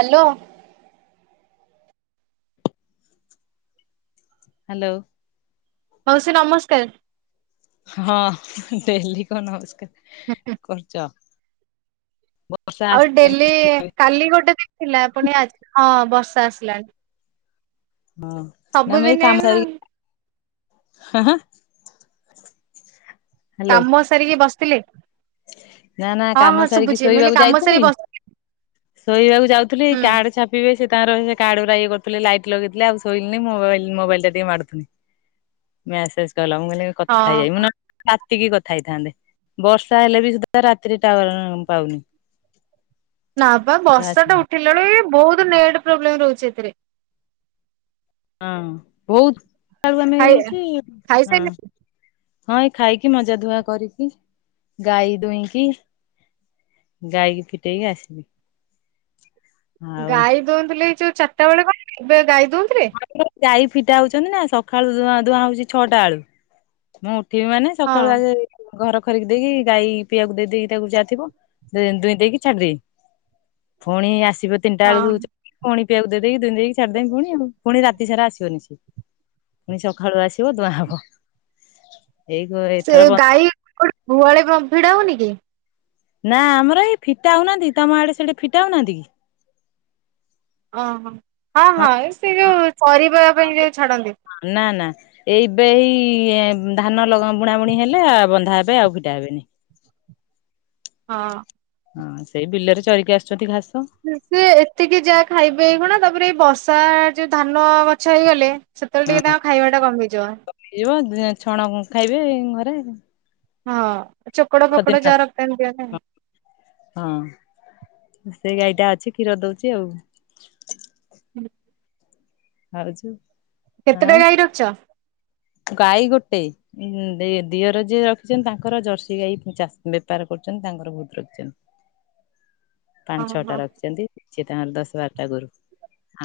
Hello. Hello. ମାଉସି ନମସ୍କାର। ହଁ ଡେଲି କଣ ନମସ୍କାର। ହୁଁ ହୁଁ। କରୁଚ ଆଉ ଏ ଡେଲି କାଲି ଗୋଟେ ଦିନ୍ ଥିଲା ପୁଣି ଆଜି ହଁ ବର୍ଷା ଆସିଲାଣି। ହଁ ନା ମୁଁ ଏଇ ସବୁଦିନେ କାମ ସାରିକି ହାଁ ହାଁ। ହ୍ୟାଲୋ କାମ ସାରିକି ବସିଥିଲେ? ନା ନା ହଁ ହଁ କାମ ସାରିକି ଶୁଭୁଛି ମୁଁ କହିଲି ଶୋଇବାକୁ କାମ ସାରି ଯାଇଥିଲି ବସିଥିଲି ଶୋଇବାକୁ ଯାଉଥୁଲି ଏଇ ହୁଁ କାଡ ଛା ପିବେ ସିଏ ତାଙ୍କର ସେ କାଡଉରା ଇଏ କରୁଥିଲେ ଲାଇଟ ଲଗେଇଥିଲେ ଆଉ ଶୋଇଲିନେଇଁ ମୋବାଇଲ ମୋବାଇଲଟା ଟିକେ ମାରୁୁଥିନି। ମ୍ୟାସେଜ୍ କଲା ମୁଁ କଇଲି କଥା ହେଇଆଇ ହଁ। ମୁଁ ନ ରାତିକି କଥା ହେଇଥାନ୍ତେ ବର୍ଷ୍ ତାହେଲେ ବି ସୁଧା ରାତିରେ ଟାୱାର ଉଁ ପାଉନି। ନା ପା ସୁଧା ବର୍ଷା ଟା ଆସିନି ଉଠିଲା ବେଳେ ଏ ବହୁତ ନେଟ ପ୍ରୋବ୍ଲେମ ରହୁଛି ଏଥିରେ। ହଁ ବହୁତ [unintelligible] ଆମେ ଖାଇ ହଉଚି ହଁ। ଖାଇସାରିଲେଣି ହଁ ଏଇ ଖାଇକି ମଜା ଧୁଆ କରିକି ଗାଈ ଦୁଇଁକି। ଗାଈକି ଫିଟେଇକି ଆସିନି। ଗାଈ ଦୁଉଁଥିଲେ ଏଇ ଯୋଉ ଚାରିଟା ବେଳେ କଣ ଏବେ ଗାଈ ଦୁଉଁଥିଲେ? ଗାଈ ଫିଟା ହଉଛନ୍ତି ନା ସକାଳୁ ଧୁଆ ଧୁଆଁ ହଉଛି ଛଅଟା ବେଳୁ। ମୁଁ ଉଠିବି ମାନେ ହଁ ସକାଳୁ ଆଗେ। ଘର ଖରିକି ଦେଇକି ଗାଈ ପିଇବାକୁ ଦେଇ ଦେଇକି ତାକୁ ଯାଇଥିବ ଦୁଇଁ ଦୁଇଁ ଦେଇକି ଛାଡିଦେଇ। ଫୁଣି ଆସିବ ତିନିଟା ବେଳକୁ ହଁ। ଚ ପୁଣି ପିଇବାକୁ ଦେଇ ଦେଇକି ଦୁଇଁ ଦେଇକି ଛାଡି ଦେମି ପୁଣି ଆଉ। ପୁଣି ରାତି ସାରା ଆସିବନି ସେ ପୁଣି ସକାଳୁ ଆସିବ ଦୁଆଁ ହବ। ଏଇ ସେ ଏଥର ଗାଈ [inaudible] ଗୁହାଳେ କଣ ଭିଡା ହଉନି କି? ନା ଆମର ଏଇ ଫିଟା ହଉନାହାନ୍ତି ତମ ଆଡେ ସେଠି ଫିଟା ହଉନାହାନ୍ତି କି? ଓହୋ ହଁ ହଁ ଏ ସେ ଯୋଉ ଚରିବା ପାଇଁ ଯୋଉ ଛାଡନ୍ତି। ନା ନା। ଏଇ ବେଇ ଏଁ ଉଁ ଧାନ ଲଗା ବୁଣା ବୁଣି ହେଲେ ଆ ବନ୍ଧା ହେବେ ଆଉ ଫିଟା ହେବେନି। ହଁ। ହଁ ସେଇ ବିଲରେ ଚରିକି ଆସୁଛନ୍ତି ଘାସ। ସେ ଏତିକି ଯାହା ଖାଇବେ ଏଇଖୁଣା ତାପରେ ଏଇ ବର୍ଷା ଯୋଉ ଧାନ ଗଛ ହେଇଗଲେ। ସେତେବେଳେ ଟିକେ ହଁ ତାଙ୍କ ଖାଇବା ଟା କମିଯିବ। ହେଇଯିବ ଦିନେ ଛଣଁ ଖାଇବେ ଘରେ। ହଁ ଚୋକଡ଼ ଖଦିନ ଫୋକଡ଼ ଘାସ ଯାହା ରଖିଥାନ୍ତି ଦିଅ ନା। ହଁ ସେଇ ଗାଈଟା ଅଛି କ୍ଷୀର ଦଉଛି ଆଉ। [unintelligible] ହଉଛୁ। କେତେଟା ଗାଈ ରଖିଛ? ଗାଈ ଗୋଟେ। ଉଁ ଦେଇ ଦିଅର ଯିଏ ରଖିଛନ୍ତି ତାଙ୍କର ଜର୍ସି ଗାଈ ଉଁ ଚାଶ ବେପାର କରୁଛନ୍ତି ତାଙ୍କର ବହୁତ ରଖିଛନ୍ତି। ହଁ ପାଞ୍ଚ ଛଅଟା ହଁ ରଖିଛନ୍ତି ସେ ତାଙ୍କର ଦଶ ବାରଟା ଗୋରୁ।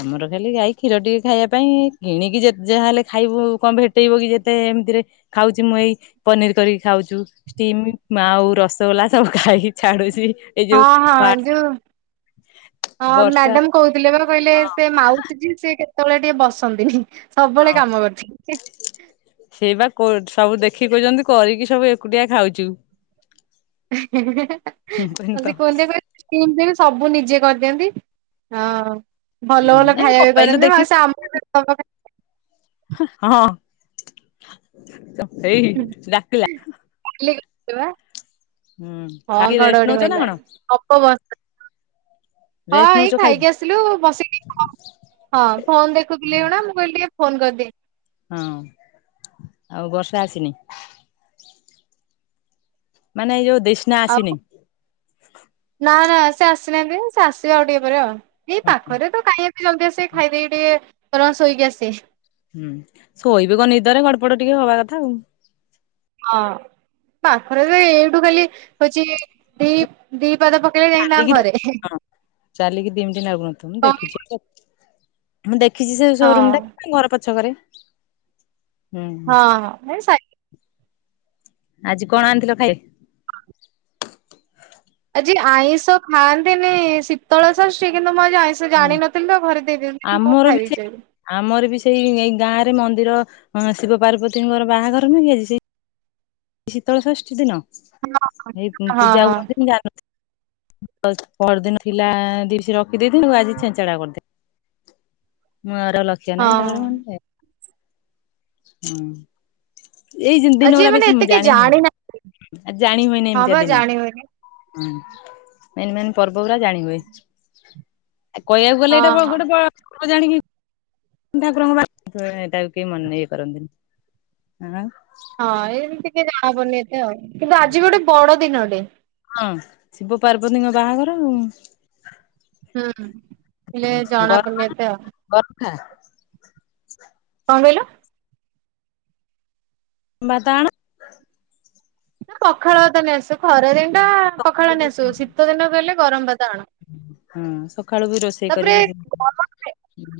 ଆମର ଖାଲି ଗାଈ କ୍ଷୀର ଟିକେ ଖାଇବା ପାଇଁ କିଣିକି ଯେତେ ଯାହାହେଲେ ଖାଇବୁ କଣ ଭେ ଟେଇବ କି ଯେତେ ଏମିତିରେ ଖାଉଛି ମୁଁ ଏଇ ପନିର କରିକି ଖାଉଛୁ। ଷ୍ଟିମ ମା ଆଉ ରସଗୋଲା ସବୁ ଖାଇକି ଛାଡୁଛି। ଏଇ ହଁ ଯୋଉ ହଁ ଯୋଉ ହଁ ବର୍ଷା ମ୍ୟାଡ଼ାମ କହୁଥିଲେ ବା କହିଲେ ହଁ ସେ ମାଉସି ଯିଏ ସେ କେତେବେଳେ ଟିକେ ବସନ୍ତିନି ସବୁବେଳେ କାମ କରୁଥି ହୁଁ। ସେଇବା କୋ ସବୁ ଦେଖି କହୁଛନ୍ତି କରିକି ସବୁ ଏକୁଟିଆ ଖାଉଛୁ। ହେଁ ହେଁ ହେଁ ହେଁ ହାଁ ଆଉ ସେ। [unintelligible] ଏମିତି ଏକା ସବୁ ନିଜେ କରିଦିଅନ୍ତି ହଁ। ହୁଁ ଭଲ ଭଲ ଏଇ ଖାଇବା ବି ମୋବାଇଲରୁ କରନ୍ତି ଦେଖିକି ବାସ ଆମକୁ ଦବା ପା ହଁ ହଁ ଏଇ ଡାକିଲା। ଇଲା କି ବା। ହୁଁ ହଁ ଖାଇକି ରେଷ୍ଟ ଘଡ଼ଘଡ଼ି ନଉଛ ନା ମାଇଲା। କଣ ହଁ ରେଷ୍ଟ ଏଇ ନଉଛ ଖାଇକି ଆସିଲୁ ବସିକି କ ହଁ ଫୋନ ଦେଖୁଥିଲି ଏଇଖୁଣା ମୁଁ କହିଲି ଟିକେ ଫୋନ କରିଦିିଏ। ହଁ ଆଉ ବର୍ଷା ଆସିନି? ମାନେ ଏ ଯୋଉ ଦେଷ୍ନା ଆଉ ଆସିନି। ନା ନା ସେ ଆସିନାହାନ୍ତି ସେ ଆସିବେ ଆଉ ଟିକେ ପରେ ଆଉ ଏଇ ପାଖରେ ତ କାହିଁ ଏ ଏ ଜଲଦୀ ଆସିବେ ଖାଇଦେଇକି ଟିକେ ର ଶୋଇକି ଆସିବେ। ହୁଁ ଶୋଇବେ କଣ ନିଦରେ ଗଡପଡ ଟିକେ ହବା କଥା ଆଉ। ହଁ ପାଖରେ ତ ଏ-ଏଇଠୁ ଖାଲି ହଉଛି ଦି ଦି ପାଦ ପକେଇଲେ ଯାଇକି ଚାଲିକି ତାଙ୍କ ଘରେ। ହଁ ଚାଲିକି ଦି ମିନଟି ନାଗୁନଥିବ ମୁଁ କଣ ଦେଖିଛି। ମୁଁ ଦେଖିଛି ସେ ସୋରୁମ୍ ହଁ ଟା ଘର ପଛକରେ। ହଁ ହଁ ସାଇ ହୁଁ-ହଁ ଆଜି କଣ ଆଣିଥିଲ ଖାଇ ଆଜି ଆଇଁଷ ଖାଆନ୍ତିନି ଶୀତଳ ସଷ୍ଟି କିନ୍ତୁ, ମୁଁ ଆଜି ଆଇଁଷ ସେ ହୁଁ ଜାଣିନଥିଲୁ ଆଉ ଘରେ ଦେଇଦେଇଥିଲେ ମୁଁ ଆମର ବି ଖାଇ ସେଇ ଦେଇଚି। ଆମର ବି ସେଇ ଏଇ ଗାଁ ରେ ମନ୍ଦିର ଶିବ ପାର୍ବତୀଙ୍କର ବାହାଘର ନୁହେଁ କି ଆଜି ସେ ଶୀତଳଷଷ୍ଠୀ ଦିନ ହଁ ଏଇ ହଁ ପୂଜା ହଁ ହୁଅନ୍ତି ଜାଣନଥିଲି। ପରଦିନ ଥିଲା ଦି ସ ରଖିଦେଇଥିଲି ଆଜି ଛେଞ୍ଚାଣା କରିଦେ ମୁଁ ଆର ଲକ୍ଷ ହଁ ନାହିଁ ତାପରେ ମୁଁ କହିଲି ହେଁ ହୁଁ। ଏଇ ଆଉ ଦିନ ଯିଏ ଗଲା ମାନେ ବେଶୀ ଏତେ କେହି ଜାଣି ଜାଣିନା ହୁଏନି ଆଉ ଜାଣି ହୁଏନି ହଁ ବା ଏମିତିଆ ଦିନ। ଜାଣି ହୁଏନି ହୁଁ ମେନ୍ ମେନ୍ ପର୍ବ ରା ଜାଣିହୁଏ। ଆ କହିବାକୁ ଗଲେ ହଁ ଏଇଟା ହଁ। ଗୋଟେ ଜାଣିବି। ଠାକୁରଙ୍କ ତାକୁ କେହି ମନେ ନେଇ କରନ୍ତିନି। ହଁ ଏମ୍ ତି ଟିକେ ଜାହା ହବନି ଏତେ ଆଉ କିନ୍ତୁ ଆଜି ବି ଗୋଟେ ବଡ ଦିନଟେ। ହଁ ଶିବ ପାର୍ବତୀଙ୍କ ବାହାଘର ଆଉ। ହୁଁ ହେଲେ ଜଣାପଡ଼ନି ଏତେ ଆଉ। ବରଥା। କଣ କହିଲ? ଵାଦାଆଣ। ନା ପଖାଳ ଭାତ ନେଇ ଆସୁ ଖରା ଦିନ ଟା ପଖାଳ ନେଇ ଆସୁ ଶୀତ ଦିନକୁ ଗଲେ ଗରମ ଭାତ ଆଣ। ହଁ ସକାଳୁ ବି ରୋଷେଇ ତାପରେ କରିକି ଗରମ୍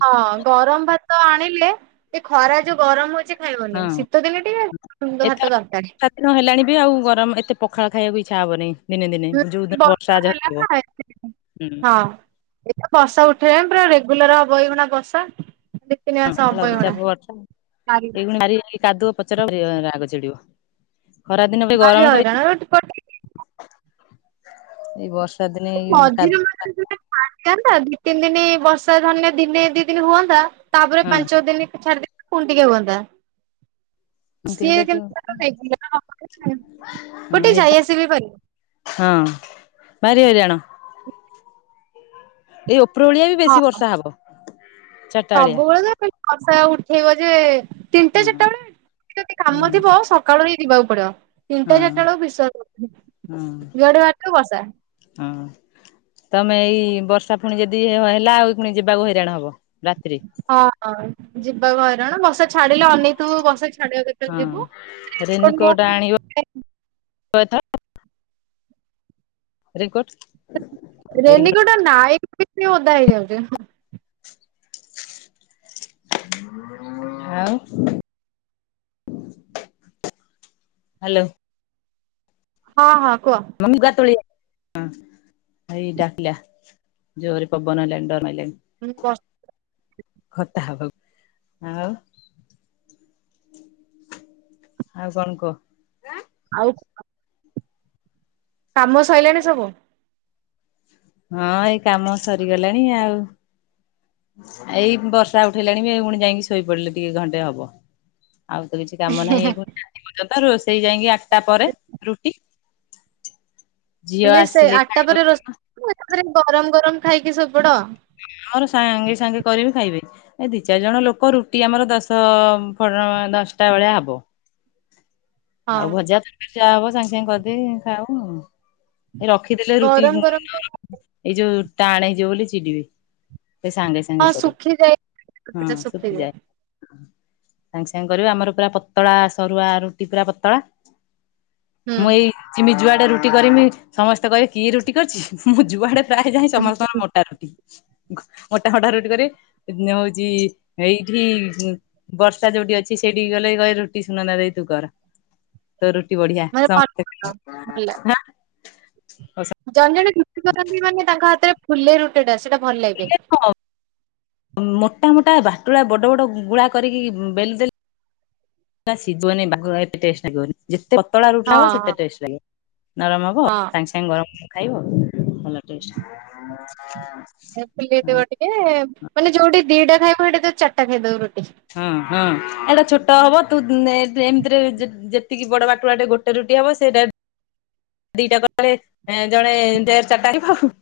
ହଁ ଗରମ ଭାତ ଆଣିଲେ। ଏ ଖରା ଯୋଉ ଗରମ ହଉଛି ଖାଇବନି ହଁ ଶୀତଦିନେ ଟିକେ ସୁନ୍ଦ ଭାତ ଦରକାର। ନ ହେଲାଣି ବି ଆଉ ଗରମ ଏତେ ପଖା ଖବାକୁ ଇଚ୍ଛା ହବନି। ଦିନେ ଦିନେ ଯୋଉ ଦିନ ବର୍ଷା ଆଜି ହେଲା ନା ହୋଉଥିବା ହଁ। ହୁଁ। ବର୍ଷା ଉଠେଇବା ପୁରା ରେଗୁଲାର ହବ ଏଇନା ବସା। ହଁ ଲଘୁଚାପ ବର୍ଷା ଭାରି ଏଇଗୁ ମାରି କାଦୁଅ ପଚରା ରାଗ ଚିଡିବ। ଖରା ଦିନ ଭାରି ଗରମ ସଇଛି ହଇରାଣ ଏଇ ବର୍ଷ। ମଝିରେ ମାତା ଦି ତିନି ଦିନ ବର୍ଷା ଧ ଦିନେ ଦି ଦିନ ହୁଅନ୍ତା ତାପରେ ହଁ ପାଞ୍ଚ ଦିନ ଛାଡିକି ପୁଣି ଟିକେ ହୁଅନ୍ତା। ଏମିତି ସିଏ ହେଲେ ତୁ ହଁ ଗୋଟେ ହେଇ ଯାଇ ଆସିବି ପାରିବ। ହଁ ଭାରି ହଇରାଣ। ଏଇ ଉପର ଓଳିଆ ବି ହଁ ବେଶୀ ବର୍ଷା ହବ। ଚାରିଟା ବେଳିଆ ସବୁବେଳେ ତ ବର୍ଷା ଉଠେଇବ ଯେ ତିନିଟା ହୁଁ ଚାରିଟା ବେଳେ ଯଦି ହୁଁ କାମ ଥିବ ଆଉ। ସକାଳୁ ହି ଯିବାକୁ ପଡିବ ହଁ ତିନିଟା ଚାରିଟା ବେଳକୁ ବିଶ୍ୱାସ କରିବୁନି ହଁ ଯୁଆଡେ ଯିବୁ ବର୍ଷା। ହଁ। ତମେ ଏଇ ବର୍ଷା ପୁଣି ଯଦି ହେଲା ଆଉ ଏ ପୁଣି ଯିବାକୁ ହଇରାଣ ହବ ରାତିିରେ। ହଁ ହଁ ଯିବାକୁ ହଇରାଣ ବର୍ଷା ଛାଡିଲେ ଅନେଇଥିବୁ ବର୍ଷା ଛାଡିବ କେ ହଁ ରେନିକୋଟ ଆଣିବ ଏଥର। ରିଙ୍କୋଟ୍। ରେନିକୋଟ ନାୟକ ବି ଓଧା ହେଇଯାଉଛି। ଆଉ ହ୍ୟାଲୋ। ହଁ ହଁ କୁହ। ମୋ ଲୁଗା ତୋଳିଆ ହେଇ ଡାକିଲା। ଜୋରେ ପବନ ହେଲାଣି ଡରମାଇଲାଣି। ହଁ। ଖଥା ହବାକୁ ଆଉ ଆଉ କଣ କହ? ଆଉ କାମ ସଇଲାଣି ସବୁ? ହଁ ଏଇ କାମ ସରିଗଲାଣି ଆଉ। ଏଇ ବର୍ଷା ଉଠେଇଲାଣି ବେ ପୁଣି ଯାଇକି ଶୋଇ ପଡିଲେ ଟିକେ ଘଣ୍ଟେ ହବ। ଆଉ ତ କିଛି କାମ ନାହିଁ ଏଇଖିଣିକା। ଯେ ପର୍ଯ୍ୟନ୍ତ ରୋଷେଇ ଯାଇକି ଆଟା ପରେ ରୁଟି। ଝିଅ ହେଲେ ସେ ଆସିଲେ ଆଟା ଖାଇବ ପରେ ରୋଷ କଣ [inaudible] ମୁଁ ଏକାଥରେ ମୁଁ ଗରମ ଗରମ ଖାଇକି ଶୋଇପଡ। ଆମର ସାଙ୍ଗେ ସାଙ୍ଗେ କରିବି ଖାଇବେ, ଏ ଦି ଚାରି ଜଣ ଲୋକ ରୁଟି ଆମର ଦଶ ତ [unintelligible] ଦଶଟା ଭଳିଆ ହବ। ହଁ ଆଉ ଭଜା [unintelligible] ହବ ସାଙ୍ଗେ ସାଙ୍ଗେ କରିଦେଇ ଖାଉ। ଏ ରଖିଦେଲେ ରୁଟି [inaudible] ଗରମ ଗରମ ଏଇ ଯୋଉ ଟାଣ ହେଇଯିବ ବୋଲି ଚିଡିବେ। ସେ ସାଙ୍ଗେ ସାଙ୍ଗେ ହଁ ସାଙ୍ଗେ ଶୁଖିଯାଏ ସରିବୁ ହଁ ଶୁଖିଯାଏ। ସାଙ୍ଗେ ସାଙ୍ଗେ କରିବ, ଆମର ପୁରା ପତଳା ସରୁଆ ରୁଟି ପୁରା ପତଳା। ମୁଁ ଏଇ ଚିମି ଯୁଆଡେ ରୁଟି କରିମି ସମସ୍ତେ କହିବେ, କିଏ ରୁଟି କରିଛି? ମୁଁ ଯୁଆଡେ ଯୁଆଡେ ଯାଏ ସମସ୍ତଙ୍କର ହୁଁ ମୋଟା ରୁଟି। ଘ- ମୋଟା ମୋଟା ରୁଟି କରିବେ। ନେ ହଉଚି ଏଇଠି ବି ଉଁ, ବର୍ଷା ଯୋଉଟି ଅଛି ସେଇଟିକି ଗଲେ ବି କହେ ରୁଟି ସୁନନ୍ଦା ଦେଇ ତୁ କର। ତୋ ରୁଟି ବଢିଆ। ମାନେ ସମ ଭଲ ଭଲ ଜଣେ ଜଣେ ରୁଟି କରନ୍ତି। ମାନେ ତାଙ୍କ ହାତରେ ଫୁଲେ ରୁଟେ ଟା ସେଟା ଭଲ ଲାଗେ। ମୋଟା ମୋଟା ବାଟୁଳା ବଡ ବଡ ଗୁଳା କରିକି ଉଁ, ବେଲି ଦେଲେ। ନା ସିଜିବନି ବାଗ ଏତେ ଟେଷ୍ଟ ଲାଗିବନି। ଯେତେ ପତଳା ରୁଟି ହଁ ଟା ହବ ସେତେ ଟେଷ୍ଟ ଲାଗିବ। ନରମ ହବ ହଁ ସାଙ୍ଗେ ସାଙ୍ଗେ ଗରମ ଖାଇବ ଭଲ ଟେଷ୍ଟ। ଏ ଫୁଲିଥିବ ଟିକେ, ମାନେ ଯୋଉଟି ଦିଟା ଖାଇବ ସେଟି ସେ ଚାରଟା ଖାଇଦବ ରୁଟି। ହଁ, ହଁ ଏଇଟା ଛୋଟ ହବ ତୁ ନେ ଏମିତିରେ ବି ଯେ ଯେତିକି ବଡ ବାଟୁଳା ଟେ ଗୋଟେ ରୁଟି ହବ ସେଇଟା ଦିଟା କଲେ ଏଁ, ଜଣେ ଡେର ଚାରଟା ବି ଖାଉ।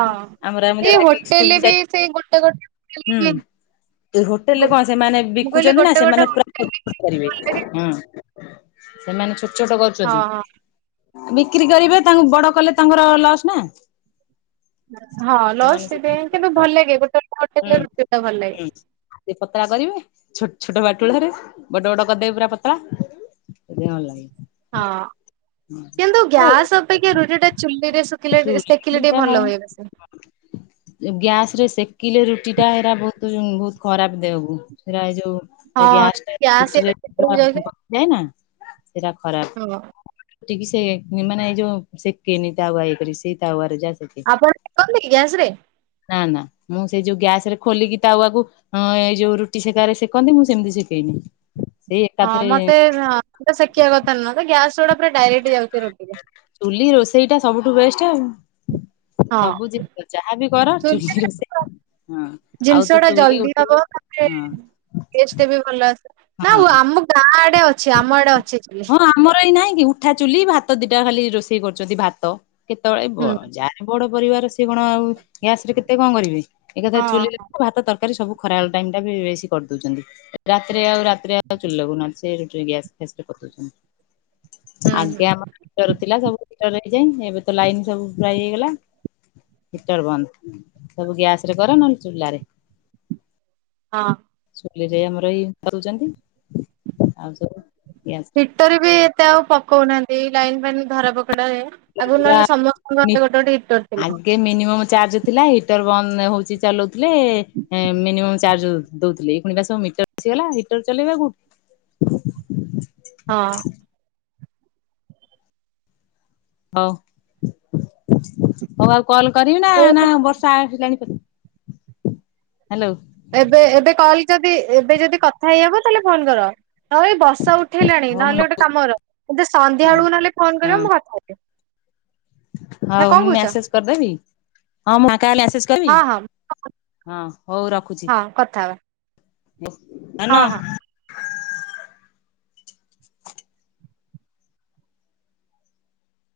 ଆଉ, ଆମର ଆମ ଏଇ [unintelligible] ରାଗିକି ସ୍କୁଲ୍ ହୋଟେଲରେ କୁ ବି ଯାଏ। ସେଇ ଗୋଟେ ଗୋଟେ ହୁଁ, ହୋଟେଲରେ ଏ ହୋଟେଲ୍ ରେ ବି କଣ ସେମାନେ ମୁଁ କହିଲି ବିକୁଛନ୍ତି ନା, ଗୋଟେ ଗୋଟେ ସେମାନେ ପୁରା [inaudible] କରିବେ। ହୋଟେଲରେ ବି ହଁ। ସେମାନେ ଛୋଟ ଛୋଟ ହଁ କରୁଛନ୍ତି। ବିକ୍ରି କରିବେ ତାଙ୍କ ବଡ କଲେ ତାଙ୍କର ଲସ୍ ନା। ହଁ, ଲସ୍ ସେଥିପାଇଁ କିନ୍ତୁ ଭଲଲାଗେ। ହୋଟେଲ୍ ଟା ହୋଟେଲ୍ ରେ ହୁଁ ରୁଟି ଟା ଭଲ ହୁଁ। ଲାଗେ। ସେ ପତଳା କରିବେ। ଛୋଟ ଛୋଟ ବାଟୁଳା ରେ ବଡ ବଡ କରିଦେବେ ପୁରା ପତଳା। ସେଥିପାଇଁ ଭଲ ଲାଗେ। ହଁ, କିନ୍ତୁ ଆଉ ଗ୍ୟାସ୍ ଅପେକ୍ଷା ରୁଟି ଟା ଚୁଲିରେ ସ କିଲେ ଏ ସେକିଲେ ଟିକେ ଭଲ ହୁଏ ବେସି। ଏ ଗ୍ୟାସ୍ ରେ ସେକିଲେ ରୁଟି ଟା ଏରା ବହୁତୁ ଉଁ, ବହୁତ ଖରାପ ଦେହକୁ। ସେଟା ଏ ଯୋଉ ତା ହଁ ଗ୍ୟାସ୍ ଟା ଏଇଟା ରୁଟିରେ ଭିତରକୁ ପୁରା ଉଁ, ପ ଯାଏନା ସେଟା ଖରାପ। କଣ କହ? ରୁଟିକି ସେ ନି-ମାନେ ଏ ଯୋଉ ସେକେନି ତାୱା ଇଏ କରି। ସେଇ ତାୱରେ ଯା ସେକେ। ଆପଣ ସେକନ୍ତି କି ଗ୍ୟାସ୍ ରେ? ନା, ନା ମୁଁ ସେଇ ଯୋଉ ଗ୍ୟାସ୍ ରେ ଖୋଲିକି ତାୱାକୁ ହଁ ଏଇ ଯୋଉ ରୁଟି ସେକାରେ ସେକନ୍ତି ମୁଁ ସେମିତି ସେକେନି। ହଁ, ମୋତେ ସେ ହଁ ମୁଟେ ଶେକିବା କଥା ନୁହଁ। ତ ଗ୍ୟାସ୍ ଗୁଡା ପୁରା ଡାଇରେକ୍ଟ ଯାଉଚି ରୁଟିକୁ। ଚୁଲି ରୋଷେଇ ଟା ସବୁଠୁ ବେଷ୍ଟ ଆଉ। ହଁ ସବୁ ଜିନିଷ ଯାହାବି କର ଚୁଲି ଚୁଲିରେ ରୋଷେଇ। ହଁ, ଆଉ ଜିନିଷ ତ ଚୁଲି ଉଠିଗଲା। ହଁ। ଟେଷ୍ଟେ ବି ଭଲ ଆସେ। ନା ଓ ହଁ। ଆମ ଗାଁ ଆଡେ ଅଛି, ଆମ ଆଡେ ଅଛି ଚୁଲି। ହଁ ଆମର ଏଇ ନାଇଁ କି ଉଠା ଚୁଲି ଭାତ ଦିଟା ଖାଲି ରୋଷେଇ କରୁଛନ୍ତି। ଭାତ କେତେବେଳେ ବ ହୁଁ। ଯାହା ଯିଏ ବଡ ପରିବାର ସିଏ କଣ ଆଉ ଗ୍ୟାସ ରେ କେତେ କଣ କରିବେ। ଏକା ଥରେ ଚୁଲିରେ ହଁ। ଭାତ ତର କାରୀ ସବୁ ଖରାବେଳ ଟାଇମ ଟା ବି ବେଶୀ କରିଦଉଛନ୍ତି। ରାତିରେ ଆଉ ରାତିରେ ଆଉ ଚୁଲି ଲଗଉ ନାହାନ୍ତି। ସେ ରୁଟି ଗ୍ୟାସ ଫ୍ୟାସ ରେ କରିଦେଉଛନ୍ତି। ହୁଁ ହୁଁ ଆଗେ ଆମର ହିଟର ଥିଲା ସବୁ ହିଟରରେ ହେଇଯାଏ। ଏବେ ତ ଲାଇନ ସବୁ ପ୍ରାୟ ହେଇଗଲା। ହିଟର ବନ୍ଦ, ସବୁ ଗ୍ୟାସ ରେ କର, ନହଲେ ଚୁଲାରେ। ହଁ। ଚୁଲିରେ ଆମର ଇଏକରୁଛନ୍ତି। ଆଉ ସବୁ ଗ୍ୟାସ। ହିଟର ରେ ବି ଏତେ ଆଉ ପକଉନାହାନ୍ତି। ଲାଇନ ଫାଇନ ଧରା ପକଡା ହୁଏ। ଆଗରୁ ନହେଲେ ସମସ୍ତଙ୍କର ଗୋଟେ ଗୋଟେ ହିଟର ଥିଲା। ଟେ ମିନିମମ୍ ଚାର୍ଜ ଥିଲା। ହିଟର ବନ୍ଦ ହଉଚି ଚଲଉଥିଲେ ମିନିମମ୍ ଚାର୍ଜ ଦଉଥିଲେ। ଏଇନା ସବୁ ମିଟର ଆସିଗଲା ହିଟର ଚଲେଇବା କୋଉଠୁ। ହଁ। ହଉ। ହଉ ଆଉ କଲ କରିବି ନା ନା [unintelligible] ବର୍ଷା ଆସିଲାଣି ହ୍ୟାଲୋ। ଏବେ ଏବେ କଲ ଯଦି ଏବେ ଯଦି କଥା ହେଇ ହବ ତାହେଲେ ଫୋନ କର। ହଁ ଏଇ ବସ ଉଠେଇଲାଣି। ହଉ ମୁଁ ନହେଲେ ଗୋଟେ ଲଗଉଛି କାମ କର ମତେ ସନ୍ଧ୍ୟା ହଁ ବେଳକୁ ନହେଲେ ଫୋନ ହଁ କରିବ ମୁଁ କଥା ହେବି। ହ ହଉ ମୁଁ ମେସେଜ କରିଦେବି। ହଁ ମୁଁ ଫାଙ୍କା ମେସେଜ କରିବି। ହଁ ହଁ ହଁ ହଉ ର ହଁ କଥା ହବା। ଧନ। ହଁ ହଁ।